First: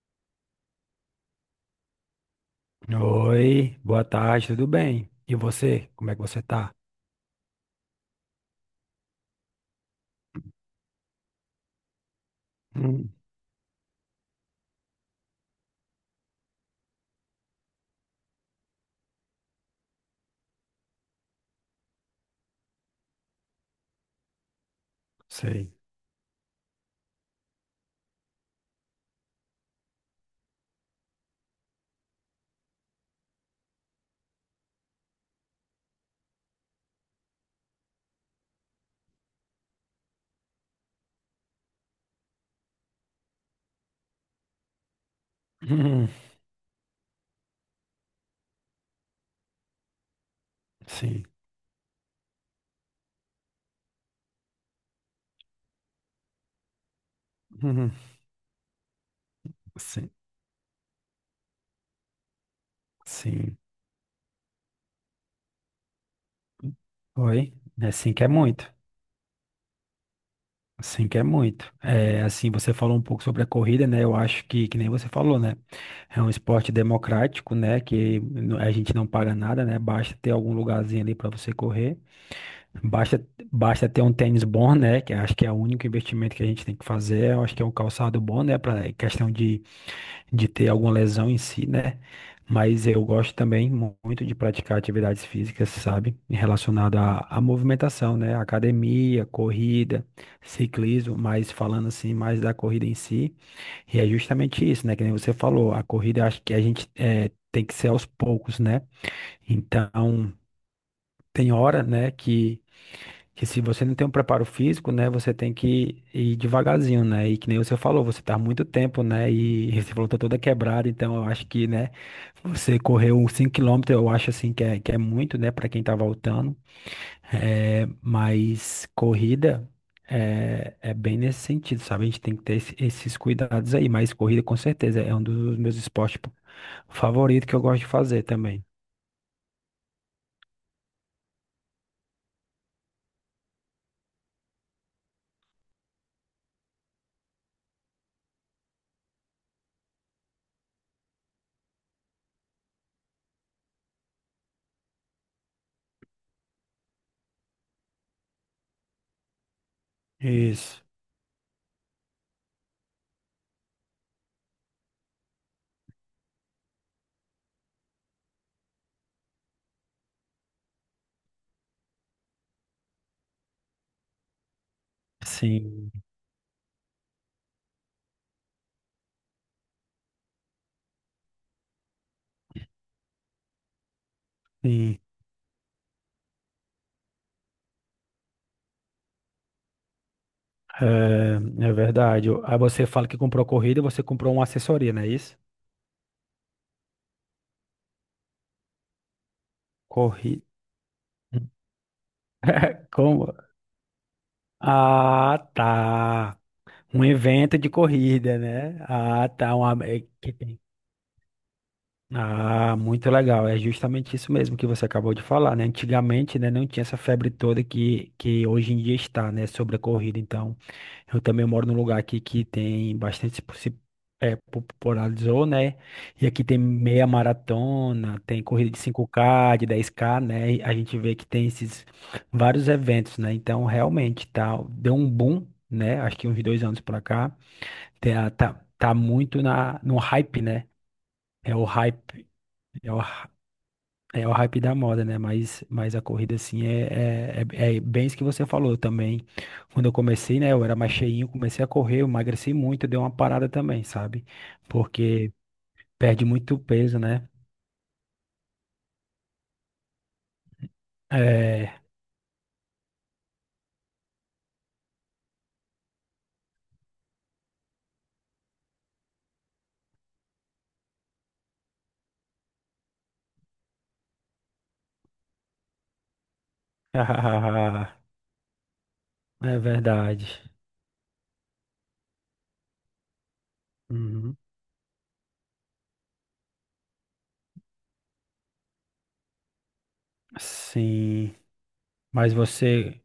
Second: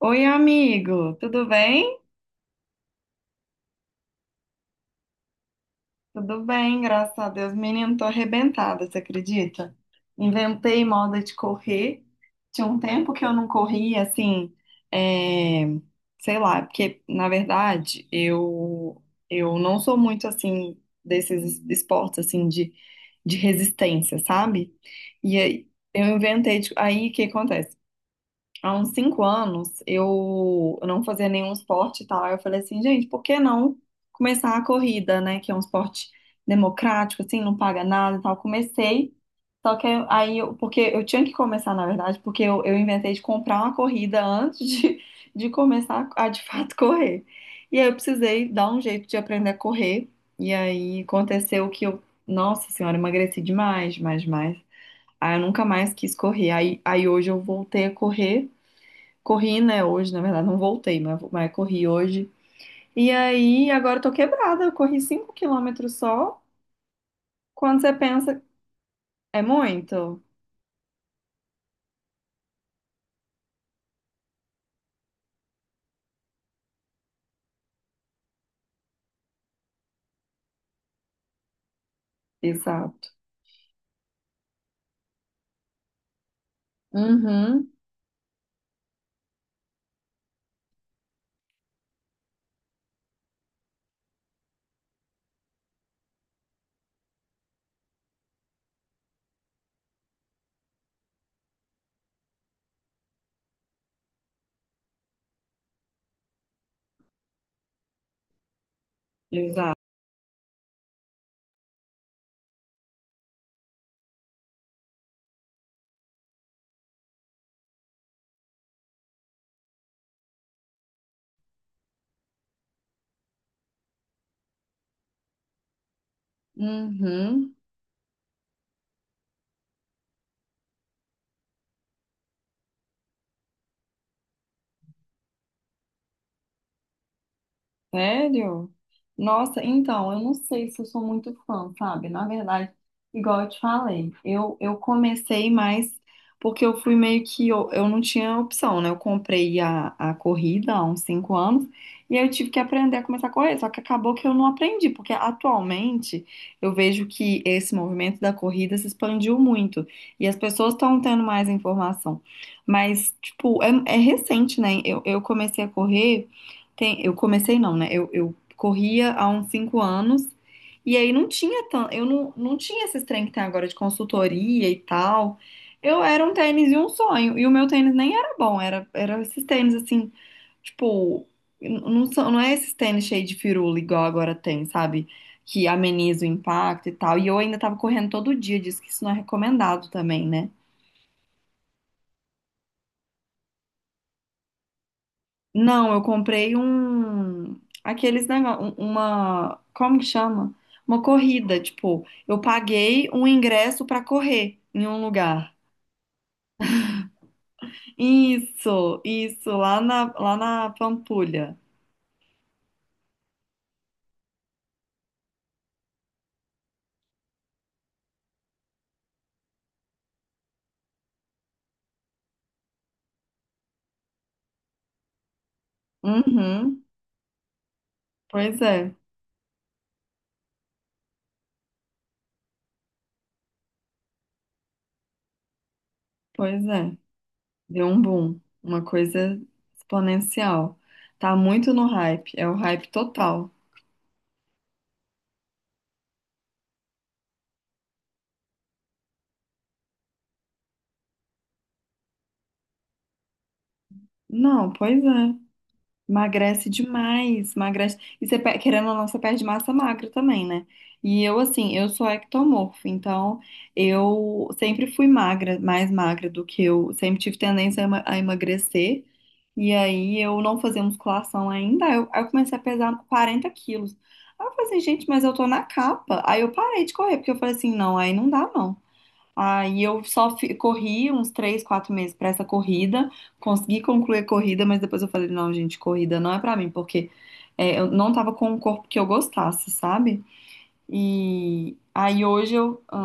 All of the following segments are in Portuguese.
Oi, amigo, tudo bem? Oi, boa tarde, tudo bem? E você, como é que você Tudo tá? bem, graças a Deus. Menino, tô arrebentada, você acredita? Inventei moda de correr. Tinha um Hum, tempo que eu não corria, assim, é, sei lá, porque, na verdade, eu não sou muito, assim, desses esportes, assim, de resistência, sabe? E aí, sei. eu inventei, aí, o que acontece? Há uns 5 anos eu não fazia nenhum esporte e tal. Aí eu falei assim, gente, por que não começar a corrida, né? Que é um esporte democrático, assim, não paga nada e tal. Comecei, só que porque eu tinha que começar, na verdade, porque eu inventei de comprar uma corrida antes de Hum, começar a de fato correr. E aí eu precisei dar um jeito de aprender a correr. E aí sim. aconteceu que nossa senhora, emagreci demais, demais, demais. Aí eu nunca mais quis correr. Aí hoje eu voltei a Hum, correr. Corri, né, sim, hoje, na verdade, não voltei, mas corri hoje. E sim. aí, agora eu tô quebrada, eu corri 5 quilômetros só. Oi. Quando É você assim que é pensa, muito. é muito? Assim que é muito. É, assim, você falou um pouco sobre a corrida, né? Eu acho que nem você falou, né? É um esporte democrático, né? A gente não paga nada, né? Basta ter algum lugarzinho ali para você correr. Exato. Basta, basta ter um tênis bom, né? Que acho que é o único investimento que a gente tem que fazer. Eu acho que é Uhum. um calçado bom, né? Para questão de ter alguma lesão em si, né? Mas eu gosto também muito de praticar atividades físicas, sabe? Relacionada à movimentação, né? Academia, corrida, ciclismo, mas falando assim mais da corrida em si. E é justamente isso, né? Que nem você falou, a corrida acho que a gente tem que ser aos poucos, né? Exato. Então, tem hora, né, que se você não tem um preparo físico, né, você tem que ir devagarzinho, né? E que nem você falou, você tá há muito tempo, né? E você falou, tá toda quebrada, então eu acho que, né, você correu uns 5 quilômetros, eu acho assim que é muito, né, para quem tá voltando. Uhum. É, mas corrida é, é bem nesse sentido, sabe? A gente tem que ter esses cuidados aí, mas corrida com certeza é um dos meus esportes favoritos que eu gosto de fazer também. Sério? Nossa, então, eu não sei se eu sou muito fã, sabe? Na verdade, igual eu te falei, eu comecei mais porque eu fui meio que. Eu não tinha opção, né? Eu comprei a corrida há uns 5 anos e aí eu tive que aprender a começar a correr. Só que acabou que eu não aprendi, porque atualmente eu vejo que esse movimento da corrida se expandiu muito e as pessoas Isso. estão tendo mais informação. Mas, tipo, é recente, né? Eu comecei a correr. Tem, eu comecei não, né? Eu corria há uns 5 anos e aí não tinha tanto, eu não, não tinha esses trem que tem agora de consultoria e tal. Sim, Eu era um tênis e um sonho. E o meu tênis nem era bom, era esses tênis assim, tipo, não, são, não é esses tênis cheio de firula igual agora tem, sim. sabe? Que ameniza o impacto e tal. E eu ainda tava correndo todo dia, diz que isso não é recomendado também, né? É, é verdade. Aí você fala que comprou corrida e você comprou uma assessoria, não é isso? Não, eu comprei um. Aqueles negócios. Uma. Como que Corrida. chama? Uma corrida. Tipo, eu paguei um Como? ingresso pra correr em um Ah, lugar. tá. Um evento de corrida, né? Isso, Ah, isso, tá. Uma... é que lá tem- na Pampulha. Ah, muito legal. É justamente isso mesmo que você acabou de falar, né? Antigamente, né, não tinha essa febre toda que hoje em dia está, né, sobre a corrida. Então, eu também moro num lugar aqui que tem bastante é, popularizou, né? E aqui tem Uhum. meia maratona, tem Pois corrida de é, 5K, de 10K, né? E a gente vê que tem esses vários eventos, né? Então, realmente, tá, deu um boom, né? Acho que uns dois pois anos é. pra cá. Deu um Tá, boom. tá, Uma tá coisa muito na, no hype, né? exponencial. Tá É o muito no hype. hype. É o hype É o, total. é o hype da moda, né? Mas a corrida, assim, é bem isso que você falou também. Quando eu comecei, né? Eu era mais cheinho, comecei a correr, eu emagreci muito, deu uma parada também, sabe? Não, pois Porque é. perde muito Emagrece peso, né? demais, emagrece. E você, querendo ou não, você perde massa magra também, né? E eu, assim, É. eu sou ectomorfo, então eu sempre fui magra, mais magra do que eu. Sempre tive tendência a a emagrecer. E aí eu não fazia musculação ainda. Aí eu comecei a pesar 40 quilos. Aí eu falei assim, gente, mas eu tô na capa. Aí eu parei de correr, porque eu falei assim, não, aí não dá, não. É Aí eu verdade. Corri uns três, quatro meses pra essa corrida, consegui concluir a Uhum. corrida, mas depois eu falei, não, gente, corrida não é pra mim, porque eu não tava com um corpo que eu gostasse, sabe? Sim. E aí Mas hoje eu. você,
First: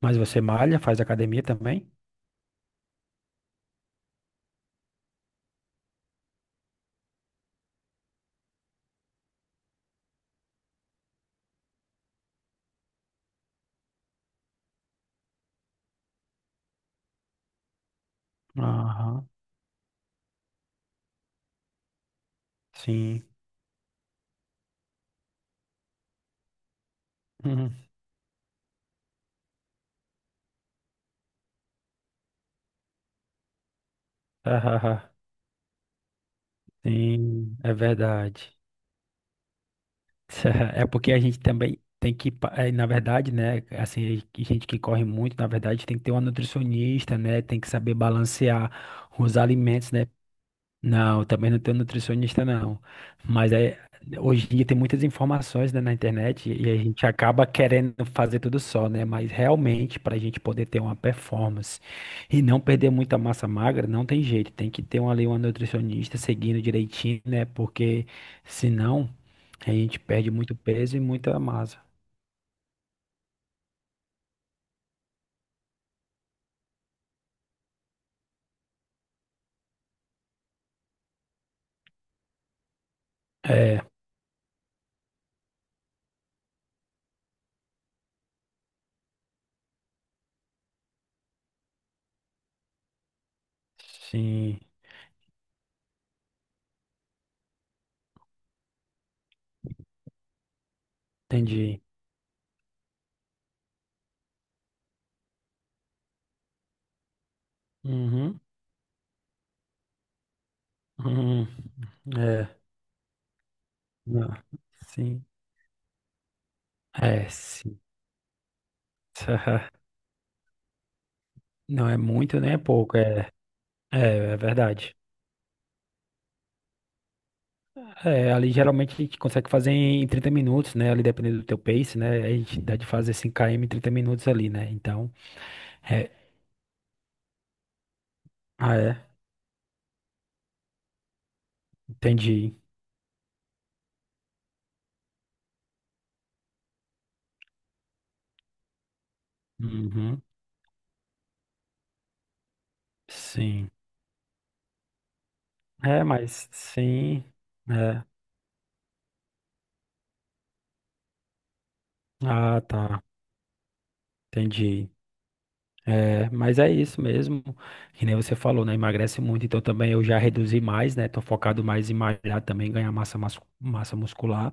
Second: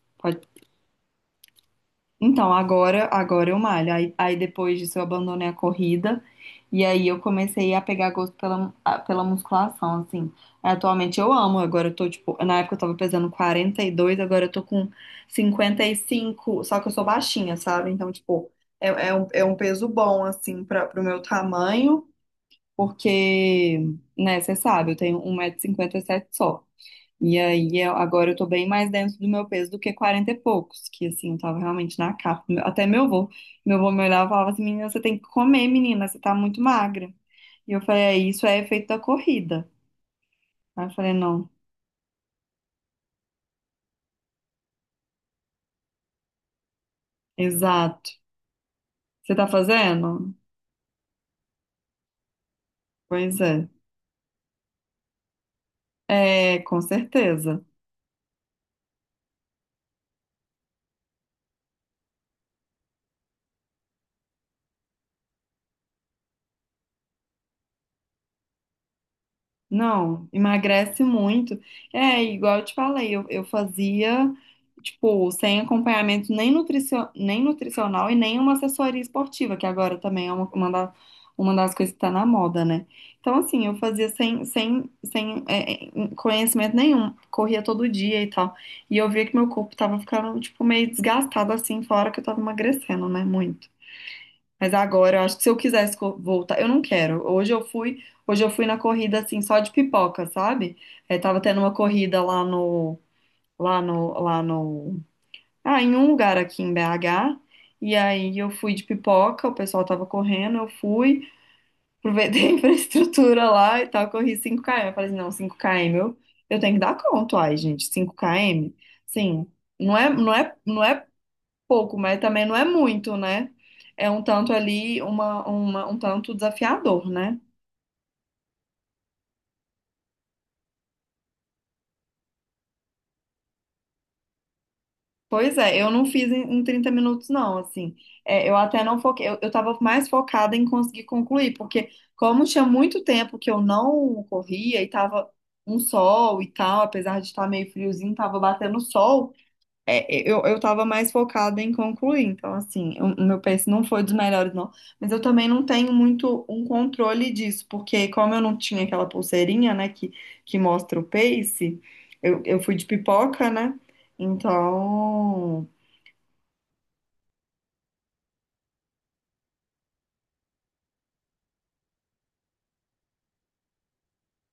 mas você Pode malha, faz academia também? então, agora, agora eu malho. Aí depois disso eu abandonei a corrida e aí eu comecei a pegar gosto pela, pela musculação, assim. Atualmente eu amo, agora eu tô, tipo, na época eu tava pesando 42, agora eu tô com 55, só que eu sou baixinha, sabe? Então, tipo, Aham. É um peso bom, assim, pro meu tamanho, Sim. porque, né, você sabe, eu tenho 1,57 m só. E Uhum. aí, agora eu tô bem mais dentro do meu peso do que 40 e poucos, que assim, eu tava realmente na capa. Até meu avô me olhava e falava assim, menina, você tem que comer, menina, você tá muito magra. Sim, E é eu falei, é, isso verdade. é efeito da corrida. Aí É eu porque falei, a gente não, também tem que, na verdade, né, assim, que gente que corre muito, na verdade, tem que ter uma nutricionista, né, tem que saber exato. balancear Você os tá alimentos, né, fazendo? não, também não tenho nutricionista, não. Pois Mas é. é, hoje em dia tem muitas informações, né, na internet É, e a com gente acaba certeza. querendo fazer tudo só, né? Mas realmente, para a gente poder ter uma performance e não perder muita massa magra, não tem jeito. Tem que ter uma, ali uma nutricionista seguindo direitinho, né? Porque senão a gente Não, perde muito peso e emagrece muita muito. massa. É, igual eu te falei, eu fazia, tipo, sem acompanhamento nem nutricional e nem uma assessoria esportiva, que agora também é uma das coisas que tá na moda, né? Então, assim, eu É, fazia sem é, conhecimento nenhum, corria todo dia e tal. E eu via que meu corpo tava ficando, tipo, meio desgastado, assim, fora que eu tava emagrecendo, né? Muito. sim, Mas agora eu acho que se eu voltar, eu não quero. Hoje eu fui na corrida assim só de pipoca, sabe? É, tava tendo uma entendi. corrida lá no, ah, em um lugar aqui em BH. E aí Uhum, eu fui de pipoca, o pessoal tava correndo, eu fui, uhum, aproveitei a é, infraestrutura lá e tal, não, corri cinco km. Eu falei assim, sim, não, eu tenho que dar é, conta, ai, sim. gente, cinco km. Sim, não é Não é pouco, mas muito, também nem não é é pouco, muito, é, né? é, É um é tanto verdade. ali, um tanto desafiador, né? É, ali geralmente a gente consegue fazer em 30 minutos, né? Ali dependendo do teu pace, né? A gente dá de fazer 5 km em 30 minutos ali, né? Então, Pois é, eu não é, fiz em 30 minutos, não, assim. É, eu ah, até não é, foquei, eu tava mais focada em conseguir concluir, porque como entendi. tinha muito tempo que eu não corria e tava um sol e tal, apesar de estar meio friozinho, tava batendo sol, Uhum, eu tava mais focada em concluir, então assim, o meu pace sim. não foi dos melhores, não. Mas eu também não tenho É, muito mas um sim, controle disso, é. porque como eu não tinha aquela pulseirinha, né, que mostra o pace, eu Ah, fui de tá, pipoca, né? entendi. Então, É, mas é isso mesmo, que nem você falou, né? Emagrece muito, então também eu já reduzi mais, né? Tô focado mais em malhar também, ganhar massa, massa muscular.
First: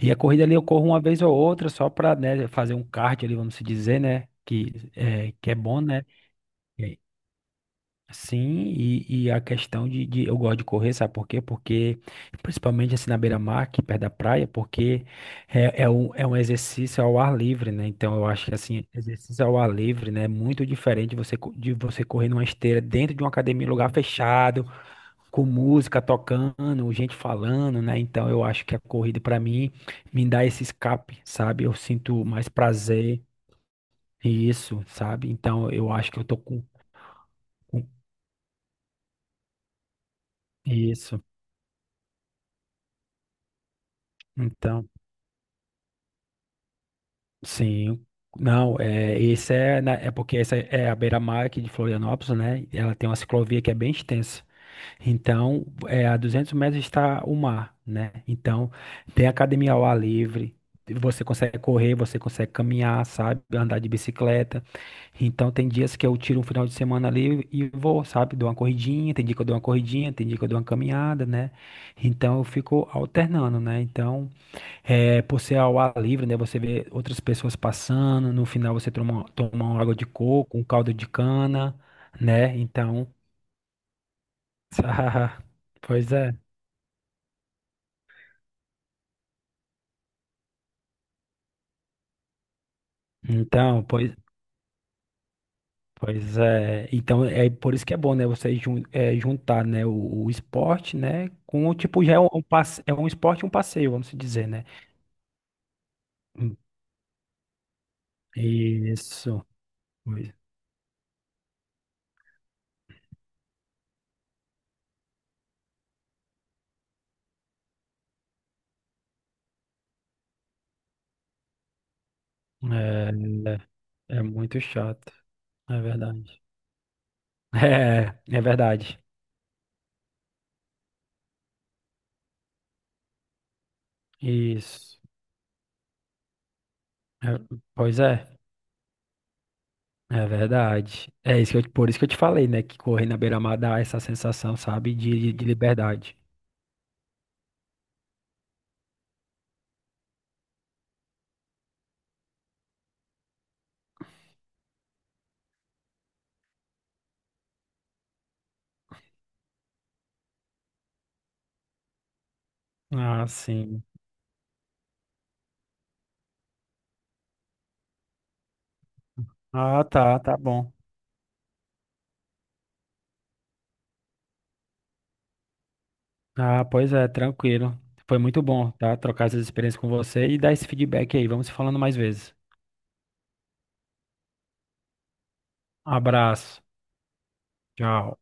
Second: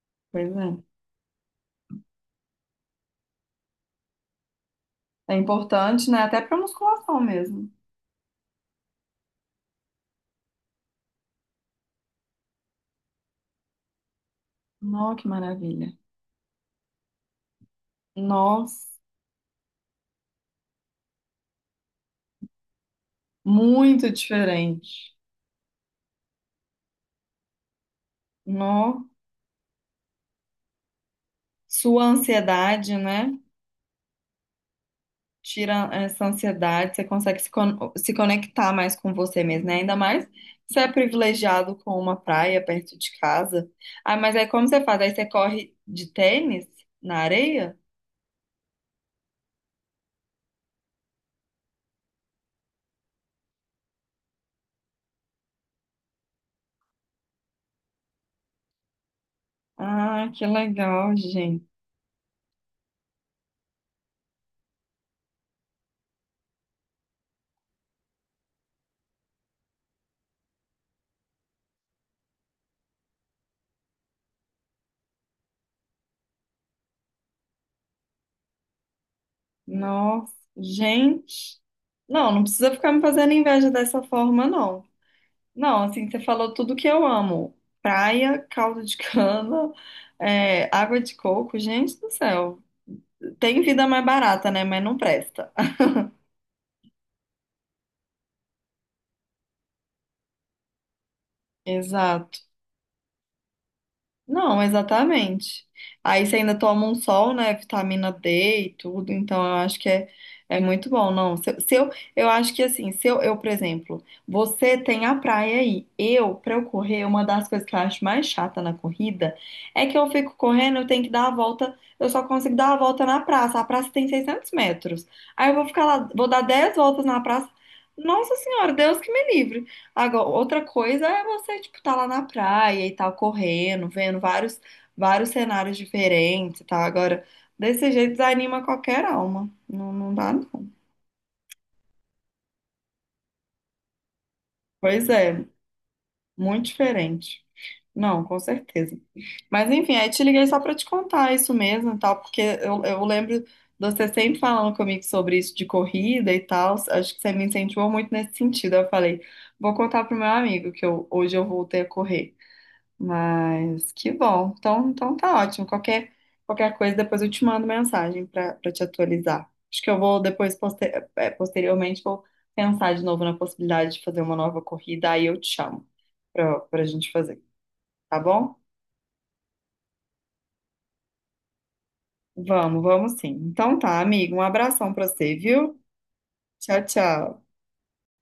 E a corrida ali pois eu é. corro uma vez ou outra, só pra, né, fazer um cardio ali, vamos se dizer, né? É Que é bom, né? importante, né? Até pra musculação mesmo. Sim, e a questão eu gosto de correr, sabe por quê? Porque, principalmente assim na beira-mar, aqui perto da praia, porque Nó, que é, é, maravilha. um, é um exercício ao ar livre, né? Então eu acho que assim, Nossa, exercício ao ar livre, né? É muito diferente você, de você correr numa esteira dentro de uma academia, em lugar muito fechado, diferente. com música tocando, gente falando, né? Então eu acho que a Nó, corrida pra mim me dá esse escape, sabe? Eu sua sinto mais ansiedade, prazer, né? isso, sabe? Então Tira eu acho que eu essa tô com ansiedade, você consegue com se conectar mais com você mesmo, né? Ainda mais se é isso. privilegiado com uma praia perto de casa. Ah, mas aí como você Então. faz? Aí você corre de tênis na areia? Sim, não, é, é porque essa é a beira-mar aqui de Florianópolis, né? Ela tem uma ciclovia que é bem extensa. Então, é, a 200 metros está o mar, né? Então, tem academia ao ar Ah, que livre, legal, você consegue gente. correr, você consegue caminhar, sabe? Andar de bicicleta. Então, tem dias que eu tiro um final de semana ali e vou, sabe? Dou uma corridinha, tem dia que eu dou uma corridinha, tem dia que eu dou uma caminhada, né? Então, eu fico alternando, né? Então. É, por ser ao ar livre, né? Você vê outras pessoas passando, no final você toma uma água de Nossa, coco, um caldo de gente. cana, Não, não né? precisa ficar me Então, fazendo inveja dessa forma, não. Não, assim, pois você é. falou tudo que eu amo. Praia, caldo de cana, água de coco, gente do céu. Tem Então, vida mais pois, barata, né? Mas não presta. pois é. Então, é por isso que é bom, né? Você juntar, né? O esporte, né? Com, o tipo, já é um, Exato. um é um esporte e um passeio, vamos dizer, Não, né? exatamente. Aí você Hum. ainda toma um sol, né? Vitamina D e tudo, então Isso. eu acho que é, Pois- é muito bom. Não, se, eu, se eu Eu acho que assim, se eu, eu, por exemplo, você tem a praia aí. Eu, pra eu correr, uma das coisas que eu acho mais chata na corrida é que eu fico correndo, eu tenho que dar a volta, eu só consigo dar a volta É, na praça. A praça tem é é seiscentos muito metros. chato. Aí eu vou É ficar lá, vou dar verdade. 10 voltas na praça. É, Nossa é Senhora, Deus verdade. que me livre. Agora, outra coisa é você, tipo, tá lá na praia e tal, correndo, vendo vários, Isso. vários cenários diferentes e tal. Agora, É, desse pois jeito é, desanima qualquer alma. Não, não é dá, não. verdade. É isso que eu- por isso que eu te falei, né? Que correr na beira-mar dá essa sensação, sabe, Pois de, é, de liberdade. muito diferente. Não, com certeza. Mas enfim, aí te liguei só pra te contar isso mesmo e tal, porque eu lembro de você sempre falando comigo sobre isso de corrida e tal. Acho que você me incentivou muito nesse sentido. Eu falei, vou contar pro meu amigo que eu, hoje eu voltei a correr. Ah, sim. Mas que bom. Então, então tá ótimo. Qualquer, qualquer coisa, depois eu te mando mensagem para te atualizar. Acho Ah, que eu tá, vou tá depois, bom. Posteriormente, vou pensar de novo na possibilidade de fazer uma nova corrida, aí eu te chamo Ah, para a pois é, gente fazer, tranquilo. Foi tá muito bom? bom, tá? Trocar essas experiências com você e dar esse feedback aí. Vamos se falando mais vezes. Vamos, vamos sim. Então tá, amigo. Um abração para você, viu? Abraço. Tchau, tchau. Tchau.